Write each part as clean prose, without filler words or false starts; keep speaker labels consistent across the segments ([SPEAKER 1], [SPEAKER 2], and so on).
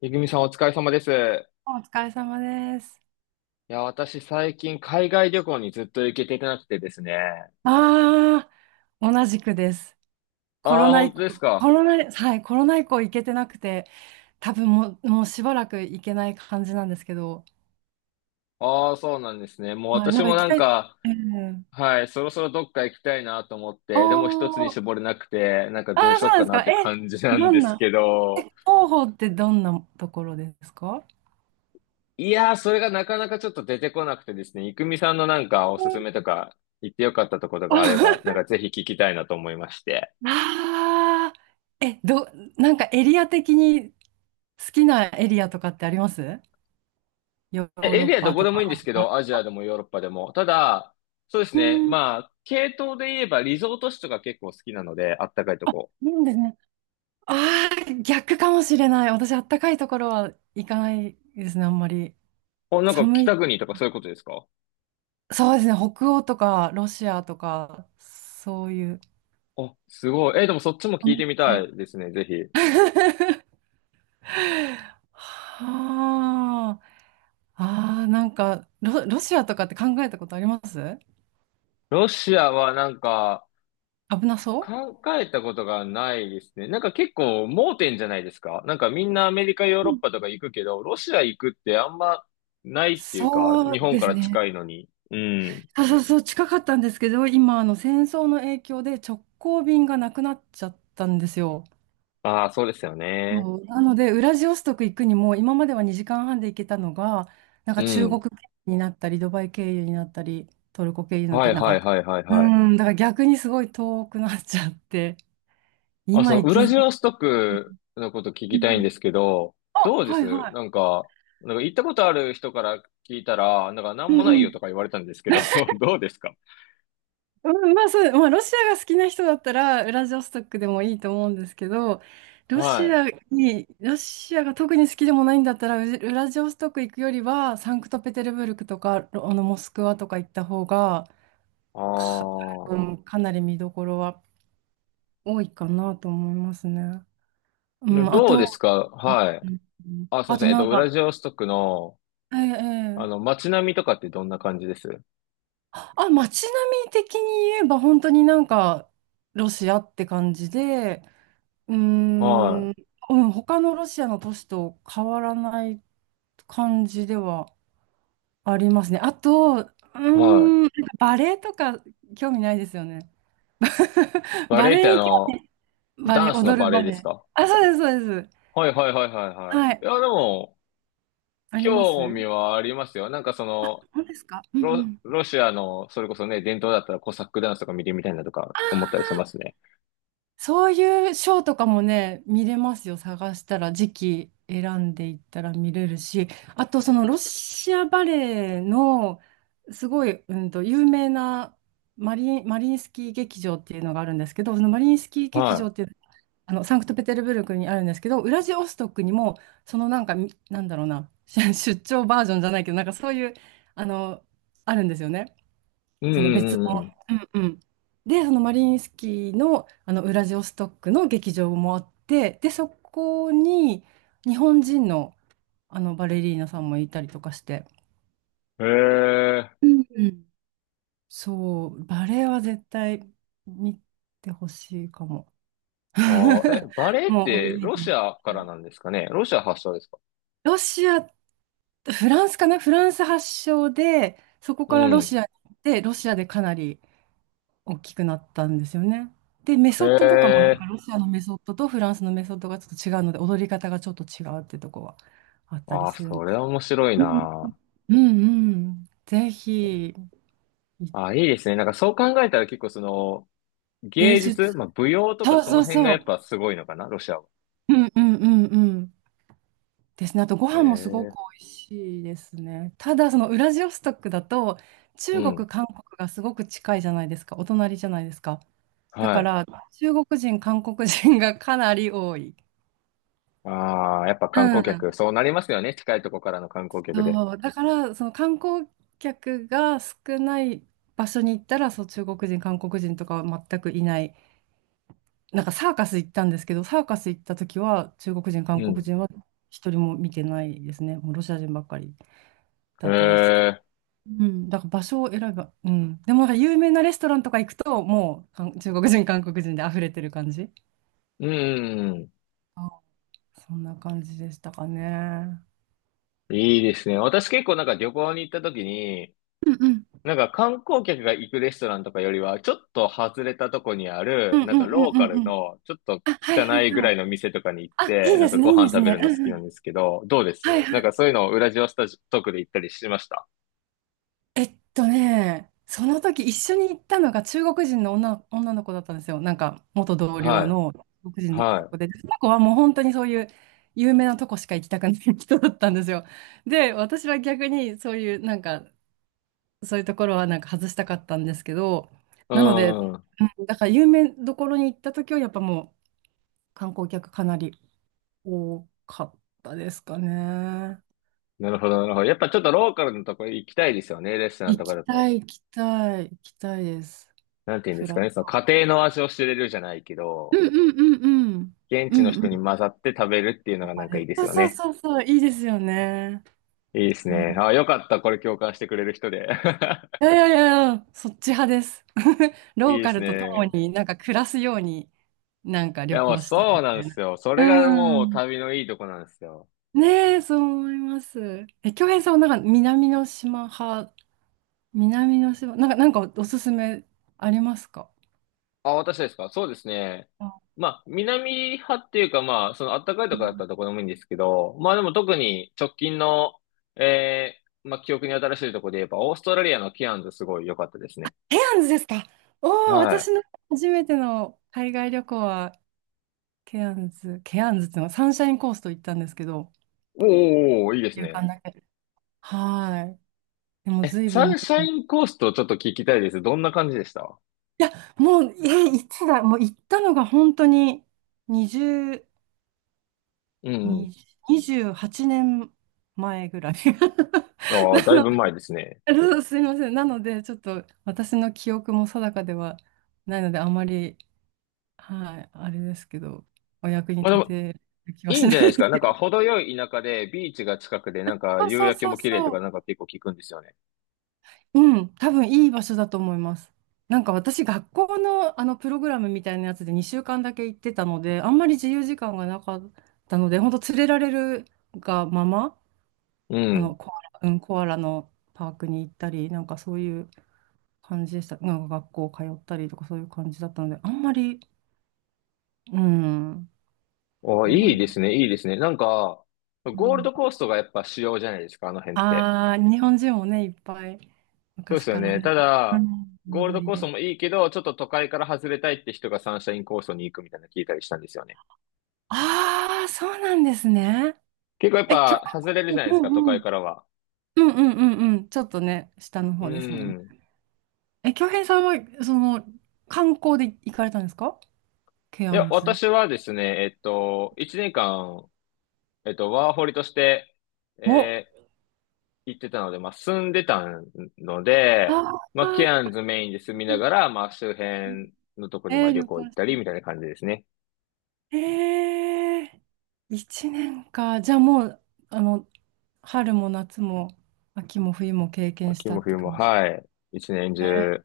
[SPEAKER 1] めぐみさんお疲れ様です。い
[SPEAKER 2] お疲れ様です。
[SPEAKER 1] や、私最近海外旅行にずっと行けてなくてですね。
[SPEAKER 2] ああ、同じくです。コ
[SPEAKER 1] あ
[SPEAKER 2] ロ
[SPEAKER 1] あ、
[SPEAKER 2] ナ
[SPEAKER 1] 本
[SPEAKER 2] 以降、
[SPEAKER 1] 当です
[SPEAKER 2] コ
[SPEAKER 1] か。
[SPEAKER 2] ロナ、はい、コロナ以降行けてなくて、多分もうしばらく行けない感じなんですけど、
[SPEAKER 1] ああ、そうなんですね。もう
[SPEAKER 2] はい、な
[SPEAKER 1] 私
[SPEAKER 2] んか
[SPEAKER 1] も
[SPEAKER 2] 行き
[SPEAKER 1] なん
[SPEAKER 2] たい。
[SPEAKER 1] か、
[SPEAKER 2] えん、
[SPEAKER 1] はい、そろそろどっか行きたいなと思って、でも一つに
[SPEAKER 2] おー、
[SPEAKER 1] 絞れなくて、なんか
[SPEAKER 2] ああ、
[SPEAKER 1] どうし
[SPEAKER 2] そう
[SPEAKER 1] よう
[SPEAKER 2] なんで
[SPEAKER 1] か
[SPEAKER 2] す
[SPEAKER 1] な
[SPEAKER 2] か。
[SPEAKER 1] って
[SPEAKER 2] え、
[SPEAKER 1] 感じな
[SPEAKER 2] ど
[SPEAKER 1] んで
[SPEAKER 2] ん
[SPEAKER 1] す
[SPEAKER 2] な、
[SPEAKER 1] け
[SPEAKER 2] え、
[SPEAKER 1] ど、
[SPEAKER 2] 広報ってどんなところですか？
[SPEAKER 1] いやー、それがなかなかちょっと出てこなくてですね、いくみさんのなんかおすすめとか、行ってよかったところがあれば、なん かぜひ聞きたいなと思いまして。
[SPEAKER 2] ああ、え、ど、なんかエリア的に好きなエリアとかってありますヨ
[SPEAKER 1] え
[SPEAKER 2] ー
[SPEAKER 1] エ
[SPEAKER 2] ロッ
[SPEAKER 1] リアど
[SPEAKER 2] パ
[SPEAKER 1] こ
[SPEAKER 2] と
[SPEAKER 1] でもいい
[SPEAKER 2] か？
[SPEAKER 1] んですけ
[SPEAKER 2] あ
[SPEAKER 1] ど、アジアでもヨーロッパでも。ただ、そうです
[SPEAKER 2] う
[SPEAKER 1] ね。
[SPEAKER 2] ん、い
[SPEAKER 1] まあ、系統で言えばリゾート地とか結構好きなので、あったかいとこ。
[SPEAKER 2] いんですね。ああ、逆かもしれない。私、あったかいところは行かないですね、あんまり。
[SPEAKER 1] お、なんか
[SPEAKER 2] 寒い、
[SPEAKER 1] 北国とかそういうことですか？
[SPEAKER 2] そうですね、北欧とかロシアとか、そういう。
[SPEAKER 1] あ、すごい。え、でもそっちも聞い
[SPEAKER 2] 寒い
[SPEAKER 1] てみた
[SPEAKER 2] 系。
[SPEAKER 1] いですね、ぜひ。
[SPEAKER 2] はあ、ああ、なんかロシアとかって考えたことあります？
[SPEAKER 1] ロシアはなんか、
[SPEAKER 2] 危なそ
[SPEAKER 1] 考えたことがないですね。なんか結構盲点じゃないですか。なんかみんなアメリカ、ヨー
[SPEAKER 2] う
[SPEAKER 1] ロ
[SPEAKER 2] う
[SPEAKER 1] ッ
[SPEAKER 2] ん、
[SPEAKER 1] パとか行くけど、ロシア行くってあんまないっていうか、
[SPEAKER 2] そう
[SPEAKER 1] 日本
[SPEAKER 2] で
[SPEAKER 1] か
[SPEAKER 2] す
[SPEAKER 1] ら
[SPEAKER 2] ね。
[SPEAKER 1] 近いのに。うん。
[SPEAKER 2] そうそうそう、近かったんですけど、今、あの戦争の影響で直行便がなくなっちゃったんですよ。
[SPEAKER 1] ああ、そうですよね。
[SPEAKER 2] そうなので、ウラジオストク行くにも、今までは2時間半で行けたのが、なん
[SPEAKER 1] う
[SPEAKER 2] か中国
[SPEAKER 1] ん。
[SPEAKER 2] 経由になったり、ドバイ経由になったり、トルコ経由になった
[SPEAKER 1] はい
[SPEAKER 2] り、なん
[SPEAKER 1] はい
[SPEAKER 2] か、
[SPEAKER 1] はいはい
[SPEAKER 2] う
[SPEAKER 1] はい。
[SPEAKER 2] ん、だから逆にすごい遠くなっちゃって、
[SPEAKER 1] あ、そ
[SPEAKER 2] 今
[SPEAKER 1] の、
[SPEAKER 2] 行
[SPEAKER 1] ウ
[SPEAKER 2] き
[SPEAKER 1] ラジ
[SPEAKER 2] づ
[SPEAKER 1] オストクのこと聞
[SPEAKER 2] う
[SPEAKER 1] きたいん
[SPEAKER 2] ん。
[SPEAKER 1] ですけど、ど
[SPEAKER 2] あ、
[SPEAKER 1] うで
[SPEAKER 2] はい
[SPEAKER 1] す
[SPEAKER 2] はい。
[SPEAKER 1] なんか、なんか行ったことある人から聞いたら、なんかな
[SPEAKER 2] う
[SPEAKER 1] んも
[SPEAKER 2] ん
[SPEAKER 1] な
[SPEAKER 2] う
[SPEAKER 1] いよと
[SPEAKER 2] ん。
[SPEAKER 1] か言われたんですけど、どうですか？
[SPEAKER 2] うん、まあそう、まあロシアが好きな人だったら、ウラジオストクでもいいと思うんですけど、ロ
[SPEAKER 1] は
[SPEAKER 2] シ
[SPEAKER 1] い。
[SPEAKER 2] アロシアが特に好きでもないんだったら、ウラジオストク行くよりは、サンクトペテルブルクとか、ロあのモスクワとか行った方が、
[SPEAKER 1] あ
[SPEAKER 2] か、う
[SPEAKER 1] あ。
[SPEAKER 2] ん、かなり見どころは多いかなと思いますね。うん、あ
[SPEAKER 1] どう
[SPEAKER 2] と、
[SPEAKER 1] ですか？はい。
[SPEAKER 2] うん
[SPEAKER 1] あ、すいま
[SPEAKER 2] あ
[SPEAKER 1] せ
[SPEAKER 2] と
[SPEAKER 1] ん。
[SPEAKER 2] なん
[SPEAKER 1] ウラ
[SPEAKER 2] か、
[SPEAKER 1] ジオストクの、
[SPEAKER 2] え
[SPEAKER 1] あ
[SPEAKER 2] え
[SPEAKER 1] の、
[SPEAKER 2] ええ
[SPEAKER 1] 街並みとかってどんな感じです？
[SPEAKER 2] 街並み的に言えば本当になんかロシアって感じで、うー
[SPEAKER 1] は
[SPEAKER 2] ん、うん、他のロシアの都市と変わらない感じではありますね。あと、
[SPEAKER 1] い。はい。
[SPEAKER 2] なんかバレエとか興味ないですよね？
[SPEAKER 1] バ
[SPEAKER 2] バ
[SPEAKER 1] レエっ
[SPEAKER 2] レ
[SPEAKER 1] てあ
[SPEAKER 2] エに興
[SPEAKER 1] の、
[SPEAKER 2] 味、バレ
[SPEAKER 1] ダ
[SPEAKER 2] エ、
[SPEAKER 1] ンスの
[SPEAKER 2] 踊る
[SPEAKER 1] バレエ
[SPEAKER 2] バ
[SPEAKER 1] で
[SPEAKER 2] レ
[SPEAKER 1] す
[SPEAKER 2] エ。
[SPEAKER 1] か？
[SPEAKER 2] あ、そうです、そうです。
[SPEAKER 1] はいはいはいはいは
[SPEAKER 2] は
[SPEAKER 1] い。
[SPEAKER 2] い、
[SPEAKER 1] いや、でも、
[SPEAKER 2] ありま
[SPEAKER 1] 興味
[SPEAKER 2] す。
[SPEAKER 1] はありますよ。なんかその、
[SPEAKER 2] そうですか。うんう
[SPEAKER 1] ロ、
[SPEAKER 2] ん。
[SPEAKER 1] ロシアの、それこそね、伝統だったらコサックダンスとか見てみたいなとか思ったりしますね。
[SPEAKER 2] そういうショーとかもね、見れますよ。探したら、時期選んでいったら見れるし、あとそのロシアバレエのすごい、有名なマリインスキー劇場っていうのがあるんですけど、そのマリインスキー劇場
[SPEAKER 1] は
[SPEAKER 2] っていう、サンクトペテルブルクにあるんですけど、ウラジオストクにも、そのなんか、なんだろうな、出張バージョンじゃないけど、なんかそういう、あの、あるんですよね。
[SPEAKER 1] い。う
[SPEAKER 2] その別
[SPEAKER 1] んうんう
[SPEAKER 2] の。
[SPEAKER 1] ん
[SPEAKER 2] うんうん。で、そのマリインスキーの、あのウラジオストックの劇場もあって、で、そこに日本人の、あのバレリーナさんもいたりとかして、
[SPEAKER 1] うん。へえ。
[SPEAKER 2] うんうん。そう、バレエは絶対見てほしいかも。
[SPEAKER 1] ああえ、バレエっ
[SPEAKER 2] もうオ
[SPEAKER 1] て
[SPEAKER 2] リ
[SPEAKER 1] ロシ
[SPEAKER 2] ジ
[SPEAKER 1] アからなんですかね？ロシア発祥ですか？
[SPEAKER 2] ロシア、フランスかな？フランス発祥で、そこ
[SPEAKER 1] う
[SPEAKER 2] からロ
[SPEAKER 1] ん。
[SPEAKER 2] シアに行って、ロシアでかなり大きくなったんですよね。で、メ
[SPEAKER 1] へ
[SPEAKER 2] ソッドとかもなん
[SPEAKER 1] え。
[SPEAKER 2] かロシアのメソッドとフランスのメソッドがちょっと違うので、踊り方がちょっと違うってとこはあったり
[SPEAKER 1] ああ、
[SPEAKER 2] するん
[SPEAKER 1] そ
[SPEAKER 2] で
[SPEAKER 1] れ
[SPEAKER 2] す。
[SPEAKER 1] は面白い
[SPEAKER 2] うん
[SPEAKER 1] な。
[SPEAKER 2] うんうん。ぜひ、
[SPEAKER 1] ああ、いいですね。なんかそう考えたら結構その、
[SPEAKER 2] 芸
[SPEAKER 1] 芸
[SPEAKER 2] 術。
[SPEAKER 1] 術、まあ舞踊とか
[SPEAKER 2] そう
[SPEAKER 1] そ
[SPEAKER 2] そ
[SPEAKER 1] の
[SPEAKER 2] う
[SPEAKER 1] 辺がやっぱ
[SPEAKER 2] そ
[SPEAKER 1] すごいのかな？ロシアは。
[SPEAKER 2] う。うんうんうんうん。ですね。あとご
[SPEAKER 1] へ
[SPEAKER 2] 飯もすごく
[SPEAKER 1] え。
[SPEAKER 2] 美味しいですね。ただ、そのウラジオストクだと、
[SPEAKER 1] う
[SPEAKER 2] 中
[SPEAKER 1] ん。
[SPEAKER 2] 国、韓国がすごく近いじゃないですか。お隣じゃないですか。だ
[SPEAKER 1] は
[SPEAKER 2] か
[SPEAKER 1] い。
[SPEAKER 2] ら、中国人、韓国人がかなり多い。
[SPEAKER 1] ああ、やっぱ
[SPEAKER 2] う
[SPEAKER 1] 観光客、
[SPEAKER 2] ん。
[SPEAKER 1] そうなりますよね。近いとこからの観光客で。
[SPEAKER 2] そう、だから、その観光客が少ない場所に行ったら、そう、中国人、韓国人とかは全くいない。なんかサーカス行ったんですけど、サーカス行った時は、中国人、韓
[SPEAKER 1] う
[SPEAKER 2] 国
[SPEAKER 1] ん。
[SPEAKER 2] 人は一人も見てないですね。もうロシア人ばっかり
[SPEAKER 1] へ
[SPEAKER 2] だったですけど。
[SPEAKER 1] え、
[SPEAKER 2] うん、だから場所を選ば、うん。でもなんか有名なレストランとか行くと、もう中国人、韓国人で溢れてる感じ。
[SPEAKER 1] うん、
[SPEAKER 2] あそんな感じでしたかね。
[SPEAKER 1] いいですね。私結構なんか旅行に行った時に、
[SPEAKER 2] うんうん。
[SPEAKER 1] なんか観光客が行くレストランとかよりは、ちょっと外れたとこにあ
[SPEAKER 2] う
[SPEAKER 1] る、
[SPEAKER 2] んう
[SPEAKER 1] なん
[SPEAKER 2] ん
[SPEAKER 1] か
[SPEAKER 2] う
[SPEAKER 1] ロー
[SPEAKER 2] ん
[SPEAKER 1] カ
[SPEAKER 2] うん
[SPEAKER 1] ル
[SPEAKER 2] うん。
[SPEAKER 1] の、ちょっと
[SPEAKER 2] あ、はいは
[SPEAKER 1] 汚
[SPEAKER 2] い
[SPEAKER 1] いぐ
[SPEAKER 2] は
[SPEAKER 1] らい
[SPEAKER 2] い。
[SPEAKER 1] の店とかに行っ
[SPEAKER 2] あ、い
[SPEAKER 1] て、
[SPEAKER 2] い
[SPEAKER 1] なん
[SPEAKER 2] です
[SPEAKER 1] かご
[SPEAKER 2] ね、いいで
[SPEAKER 1] 飯
[SPEAKER 2] す
[SPEAKER 1] 食べる
[SPEAKER 2] ね。
[SPEAKER 1] の
[SPEAKER 2] う
[SPEAKER 1] 好きなん
[SPEAKER 2] ん
[SPEAKER 1] ですけど、どうで
[SPEAKER 2] はい
[SPEAKER 1] す
[SPEAKER 2] は
[SPEAKER 1] なんか
[SPEAKER 2] い。
[SPEAKER 1] そういうのをウラジオストクで行ったりしました？
[SPEAKER 2] その時一緒に行ったのが中国人の女の子だったんですよ。なんか元同僚
[SPEAKER 1] は
[SPEAKER 2] の中国
[SPEAKER 1] い。
[SPEAKER 2] 人の女の
[SPEAKER 1] は
[SPEAKER 2] 子
[SPEAKER 1] い。
[SPEAKER 2] で、その子はもう本当にそういう有名なとこしか行きたくない人だったんですよ。で、私は逆にそういうなんか、そういうところはなんか外したかったんですけど、
[SPEAKER 1] う
[SPEAKER 2] なので、うん
[SPEAKER 1] ん。
[SPEAKER 2] だから有名どころに行った時はやっぱもう観光客かなり多かったですかね。
[SPEAKER 1] なるほど、なるほど。やっぱちょっとローカルのとこ行きたいですよね、レストラン
[SPEAKER 2] 行
[SPEAKER 1] とか
[SPEAKER 2] き
[SPEAKER 1] だ
[SPEAKER 2] た
[SPEAKER 1] と。
[SPEAKER 2] い、行きたい、行きたいです。
[SPEAKER 1] なんて言うんで
[SPEAKER 2] フ
[SPEAKER 1] す
[SPEAKER 2] ラ
[SPEAKER 1] か
[SPEAKER 2] ッ
[SPEAKER 1] ね、その
[SPEAKER 2] ト。
[SPEAKER 1] 家庭の味を知れるじゃないけ
[SPEAKER 2] う
[SPEAKER 1] ど、
[SPEAKER 2] んうんうんうん。
[SPEAKER 1] 現
[SPEAKER 2] う
[SPEAKER 1] 地の
[SPEAKER 2] んう
[SPEAKER 1] 人に
[SPEAKER 2] ん。
[SPEAKER 1] 混ざって食べるっていうの
[SPEAKER 2] わ
[SPEAKER 1] がな
[SPEAKER 2] か
[SPEAKER 1] んかいい
[SPEAKER 2] る。
[SPEAKER 1] です
[SPEAKER 2] そう
[SPEAKER 1] よ
[SPEAKER 2] そう
[SPEAKER 1] ね。
[SPEAKER 2] そうそう、いいですよね。
[SPEAKER 1] いいです
[SPEAKER 2] うん
[SPEAKER 1] ね。あ、よかった。これ共感してくれる人で。
[SPEAKER 2] いやいやいやいや、そっち派です。
[SPEAKER 1] い
[SPEAKER 2] ロ
[SPEAKER 1] い
[SPEAKER 2] ー
[SPEAKER 1] で
[SPEAKER 2] カ
[SPEAKER 1] す
[SPEAKER 2] ルと共
[SPEAKER 1] ね。
[SPEAKER 2] になんか暮らすようになんか
[SPEAKER 1] い
[SPEAKER 2] 旅
[SPEAKER 1] や、もう
[SPEAKER 2] 行したい
[SPEAKER 1] そ
[SPEAKER 2] み
[SPEAKER 1] うな
[SPEAKER 2] た
[SPEAKER 1] んで
[SPEAKER 2] い
[SPEAKER 1] す
[SPEAKER 2] な。
[SPEAKER 1] よ。そ
[SPEAKER 2] う
[SPEAKER 1] れがもう
[SPEAKER 2] ん。
[SPEAKER 1] 旅のいいとこなんですよ。
[SPEAKER 2] ねえ、そう思います。京平さんはなんか南の島派？南の島、なんかおすすめありますか？
[SPEAKER 1] あ、私ですか？そうですね。
[SPEAKER 2] あ
[SPEAKER 1] まあ、南派っていうか、まあ、そのあったかい
[SPEAKER 2] う
[SPEAKER 1] とこだった
[SPEAKER 2] ん、
[SPEAKER 1] らどこでもいいんですけど、まあでも特に直近の、えまあ記憶に新しいとこで言えば、オーストラリアのケアンズすごい良かったですね。
[SPEAKER 2] ケアンズですか？おおー、
[SPEAKER 1] はい。
[SPEAKER 2] 私の初めての海外旅行はケアンズ、ケアンズっていうのはサンシャインコースト行ったんですけど、
[SPEAKER 1] おーおーおー、いいです
[SPEAKER 2] 一
[SPEAKER 1] ね。
[SPEAKER 2] 週だけ。はい。でも
[SPEAKER 1] え、
[SPEAKER 2] 随
[SPEAKER 1] サ
[SPEAKER 2] 分前
[SPEAKER 1] ンシャ
[SPEAKER 2] に、い
[SPEAKER 1] インコーストちょっと聞きたいです。どんな感じでした？
[SPEAKER 2] や、もう、いつだ、もう行ったのが本当に20、
[SPEAKER 1] うんうん。
[SPEAKER 2] 20 28年前ぐらい。
[SPEAKER 1] あ
[SPEAKER 2] な
[SPEAKER 1] あ、だい
[SPEAKER 2] の、
[SPEAKER 1] ぶ前ですね。
[SPEAKER 2] そうすいません。なので、ちょっと私の記憶も定かではないので、あまり、はい、あれですけど、お役に
[SPEAKER 1] まあで
[SPEAKER 2] 立
[SPEAKER 1] も、
[SPEAKER 2] てる気は
[SPEAKER 1] いい
[SPEAKER 2] し
[SPEAKER 1] ん
[SPEAKER 2] な
[SPEAKER 1] じ
[SPEAKER 2] い
[SPEAKER 1] ゃないです
[SPEAKER 2] で
[SPEAKER 1] か。
[SPEAKER 2] す
[SPEAKER 1] な
[SPEAKER 2] け
[SPEAKER 1] ん
[SPEAKER 2] ど。
[SPEAKER 1] か、程よい田舎で、ビーチが近くで、なんか、
[SPEAKER 2] そう
[SPEAKER 1] 夕
[SPEAKER 2] そう
[SPEAKER 1] 焼け
[SPEAKER 2] そう
[SPEAKER 1] も綺麗と
[SPEAKER 2] そ
[SPEAKER 1] か、
[SPEAKER 2] う。
[SPEAKER 1] なんか結構聞くんですよね。
[SPEAKER 2] うん、多分いい場所だと思います。なんか私、学校のあのプログラムみたいなやつで2週間だけ行ってたので、あんまり自由時間がなかったので、本当連れられるがまま、
[SPEAKER 1] う
[SPEAKER 2] あの
[SPEAKER 1] ん。
[SPEAKER 2] コアラ、うん、コアラのパークに行ったり、なんかそういう感じでした。なんか学校通ったりとかそういう感じだったので、あんまり、うん、
[SPEAKER 1] ああ、
[SPEAKER 2] あんま
[SPEAKER 1] いい
[SPEAKER 2] り、
[SPEAKER 1] ですね、いいですね。なんか、
[SPEAKER 2] う
[SPEAKER 1] ゴール
[SPEAKER 2] ん、
[SPEAKER 1] ドコーストがやっぱ主要じゃないですか、あの辺って。
[SPEAKER 2] ああ、日本人もね、いっぱい
[SPEAKER 1] そうで
[SPEAKER 2] 昔
[SPEAKER 1] すよ
[SPEAKER 2] から
[SPEAKER 1] ね。
[SPEAKER 2] ね、
[SPEAKER 1] た
[SPEAKER 2] う
[SPEAKER 1] だ、
[SPEAKER 2] ん、お
[SPEAKER 1] ゴールド
[SPEAKER 2] 守り
[SPEAKER 1] コースト
[SPEAKER 2] で。
[SPEAKER 1] もいいけど、ちょっと都会から外れたいって人がサンシャインコーストに行くみたいなの聞いたりしたんですよね。
[SPEAKER 2] ああ、そうなんですね。
[SPEAKER 1] 結構やっ
[SPEAKER 2] え、兄
[SPEAKER 1] ぱ、外れるじゃないで
[SPEAKER 2] うん
[SPEAKER 1] すか、都
[SPEAKER 2] う
[SPEAKER 1] 会
[SPEAKER 2] ん。
[SPEAKER 1] からは。
[SPEAKER 2] うんうんうんうん。ちょっとね、下の
[SPEAKER 1] う
[SPEAKER 2] 方ですもんね。
[SPEAKER 1] ん。
[SPEAKER 2] 京平さんは、その、観光で行かれたんですか？ケ
[SPEAKER 1] い
[SPEAKER 2] ア
[SPEAKER 1] や、
[SPEAKER 2] ンズ。
[SPEAKER 1] 私はですね、1年間ワーホリとして、
[SPEAKER 2] お、
[SPEAKER 1] えー行ってたので、まあ、住んでたので、
[SPEAKER 2] あ
[SPEAKER 1] まあ、
[SPEAKER 2] あ、
[SPEAKER 1] ケアンズメインで住みながら、まあ、周辺のとこにまあ旅
[SPEAKER 2] 旅
[SPEAKER 1] 行行
[SPEAKER 2] 行
[SPEAKER 1] っ
[SPEAKER 2] し
[SPEAKER 1] た
[SPEAKER 2] た
[SPEAKER 1] り
[SPEAKER 2] い。
[SPEAKER 1] みたいな感じですね。
[SPEAKER 2] ええー、1年か。じゃあもう、あの、春も夏も秋も冬も経験し
[SPEAKER 1] 秋
[SPEAKER 2] た
[SPEAKER 1] も
[SPEAKER 2] って
[SPEAKER 1] 冬も、
[SPEAKER 2] 感じ。
[SPEAKER 1] はい。一年
[SPEAKER 2] え
[SPEAKER 1] 中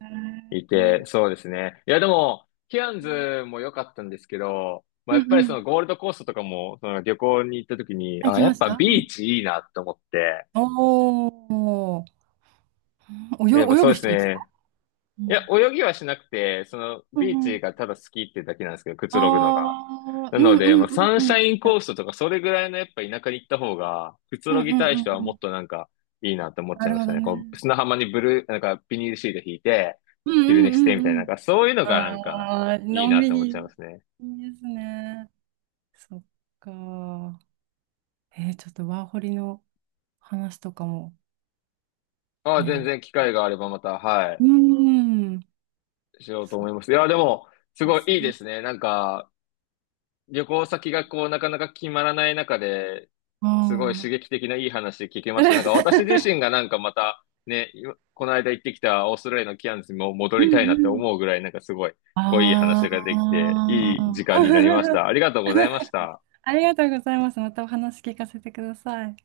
[SPEAKER 1] い
[SPEAKER 2] ー、
[SPEAKER 1] て、そうですね。いや、でも、ケアンズも良かったんですけど、まあ、
[SPEAKER 2] う
[SPEAKER 1] やっ
[SPEAKER 2] ん
[SPEAKER 1] ぱ
[SPEAKER 2] う
[SPEAKER 1] りそ
[SPEAKER 2] ん。
[SPEAKER 1] のゴールドコーストとかも、その旅行に行った時に、
[SPEAKER 2] 行
[SPEAKER 1] あ、
[SPEAKER 2] き
[SPEAKER 1] や
[SPEAKER 2] ま
[SPEAKER 1] っ
[SPEAKER 2] し
[SPEAKER 1] ぱ
[SPEAKER 2] た。う
[SPEAKER 1] ビ
[SPEAKER 2] ん。
[SPEAKER 1] ーチいいなと思って、
[SPEAKER 2] おーおー、
[SPEAKER 1] でやっぱ
[SPEAKER 2] 泳
[SPEAKER 1] そ
[SPEAKER 2] ぐ
[SPEAKER 1] うです
[SPEAKER 2] 人です
[SPEAKER 1] ね。
[SPEAKER 2] か？う
[SPEAKER 1] いや、
[SPEAKER 2] ん
[SPEAKER 1] 泳ぎはしなくて、その、
[SPEAKER 2] う
[SPEAKER 1] ビーチ
[SPEAKER 2] ん。
[SPEAKER 1] がただ好きってだけなんですけど、くつ
[SPEAKER 2] あ
[SPEAKER 1] ろぐのが。
[SPEAKER 2] あ、
[SPEAKER 1] な
[SPEAKER 2] う
[SPEAKER 1] の
[SPEAKER 2] んう
[SPEAKER 1] で、
[SPEAKER 2] ん
[SPEAKER 1] まあ、
[SPEAKER 2] う
[SPEAKER 1] サ
[SPEAKER 2] ん
[SPEAKER 1] ン
[SPEAKER 2] う
[SPEAKER 1] シ
[SPEAKER 2] ん。
[SPEAKER 1] ャインコーストとか、それぐらいのやっぱ田舎に行った方が、くつ
[SPEAKER 2] うん
[SPEAKER 1] ろ
[SPEAKER 2] うん
[SPEAKER 1] ぎ
[SPEAKER 2] う
[SPEAKER 1] たい人は
[SPEAKER 2] んう
[SPEAKER 1] もっ
[SPEAKER 2] ん。
[SPEAKER 1] となんか、いいなって思っち
[SPEAKER 2] な
[SPEAKER 1] ゃい
[SPEAKER 2] る
[SPEAKER 1] まし
[SPEAKER 2] ほ
[SPEAKER 1] た
[SPEAKER 2] ど
[SPEAKER 1] ね。こ
[SPEAKER 2] ね。
[SPEAKER 1] う、砂浜にブルー、なんか、ビニールシート引いて、
[SPEAKER 2] うん
[SPEAKER 1] 昼
[SPEAKER 2] う
[SPEAKER 1] 寝し
[SPEAKER 2] ん
[SPEAKER 1] てみたいな、
[SPEAKER 2] うんう
[SPEAKER 1] なん
[SPEAKER 2] ん。
[SPEAKER 1] か、そういうのがなんか、
[SPEAKER 2] ああ、
[SPEAKER 1] い
[SPEAKER 2] の
[SPEAKER 1] い
[SPEAKER 2] ん
[SPEAKER 1] なっ
[SPEAKER 2] び
[SPEAKER 1] て思っ
[SPEAKER 2] り。
[SPEAKER 1] ちゃい
[SPEAKER 2] い
[SPEAKER 1] ますね。
[SPEAKER 2] いですね。そっか。ちょっとワーホリの話とかも
[SPEAKER 1] ああ、全
[SPEAKER 2] ね。
[SPEAKER 1] 然機会があればまた、はい、
[SPEAKER 2] うーん。
[SPEAKER 1] しようと
[SPEAKER 2] そ
[SPEAKER 1] 思
[SPEAKER 2] っ
[SPEAKER 1] います。いや、でも、す
[SPEAKER 2] か、
[SPEAKER 1] ごい
[SPEAKER 2] す
[SPEAKER 1] いい
[SPEAKER 2] ご
[SPEAKER 1] で
[SPEAKER 2] い。
[SPEAKER 1] すね。なんか、旅行先がこう、なかなか決まらない中で、
[SPEAKER 2] あ
[SPEAKER 1] すごい刺
[SPEAKER 2] ー。
[SPEAKER 1] 激的ないい話聞けました。なんか私自身が なんかまた、ね、今この間行ってきたオーストラリアのキャンズにも戻
[SPEAKER 2] う
[SPEAKER 1] り
[SPEAKER 2] ん
[SPEAKER 1] たいなっ
[SPEAKER 2] う
[SPEAKER 1] て
[SPEAKER 2] ん。
[SPEAKER 1] 思うぐらい、なんかすごい、こういい話ができ
[SPEAKER 2] あ
[SPEAKER 1] て、いい時
[SPEAKER 2] あ。
[SPEAKER 1] 間になりました。あり がとうございました。
[SPEAKER 2] ありがとうございます。またお話聞かせてください。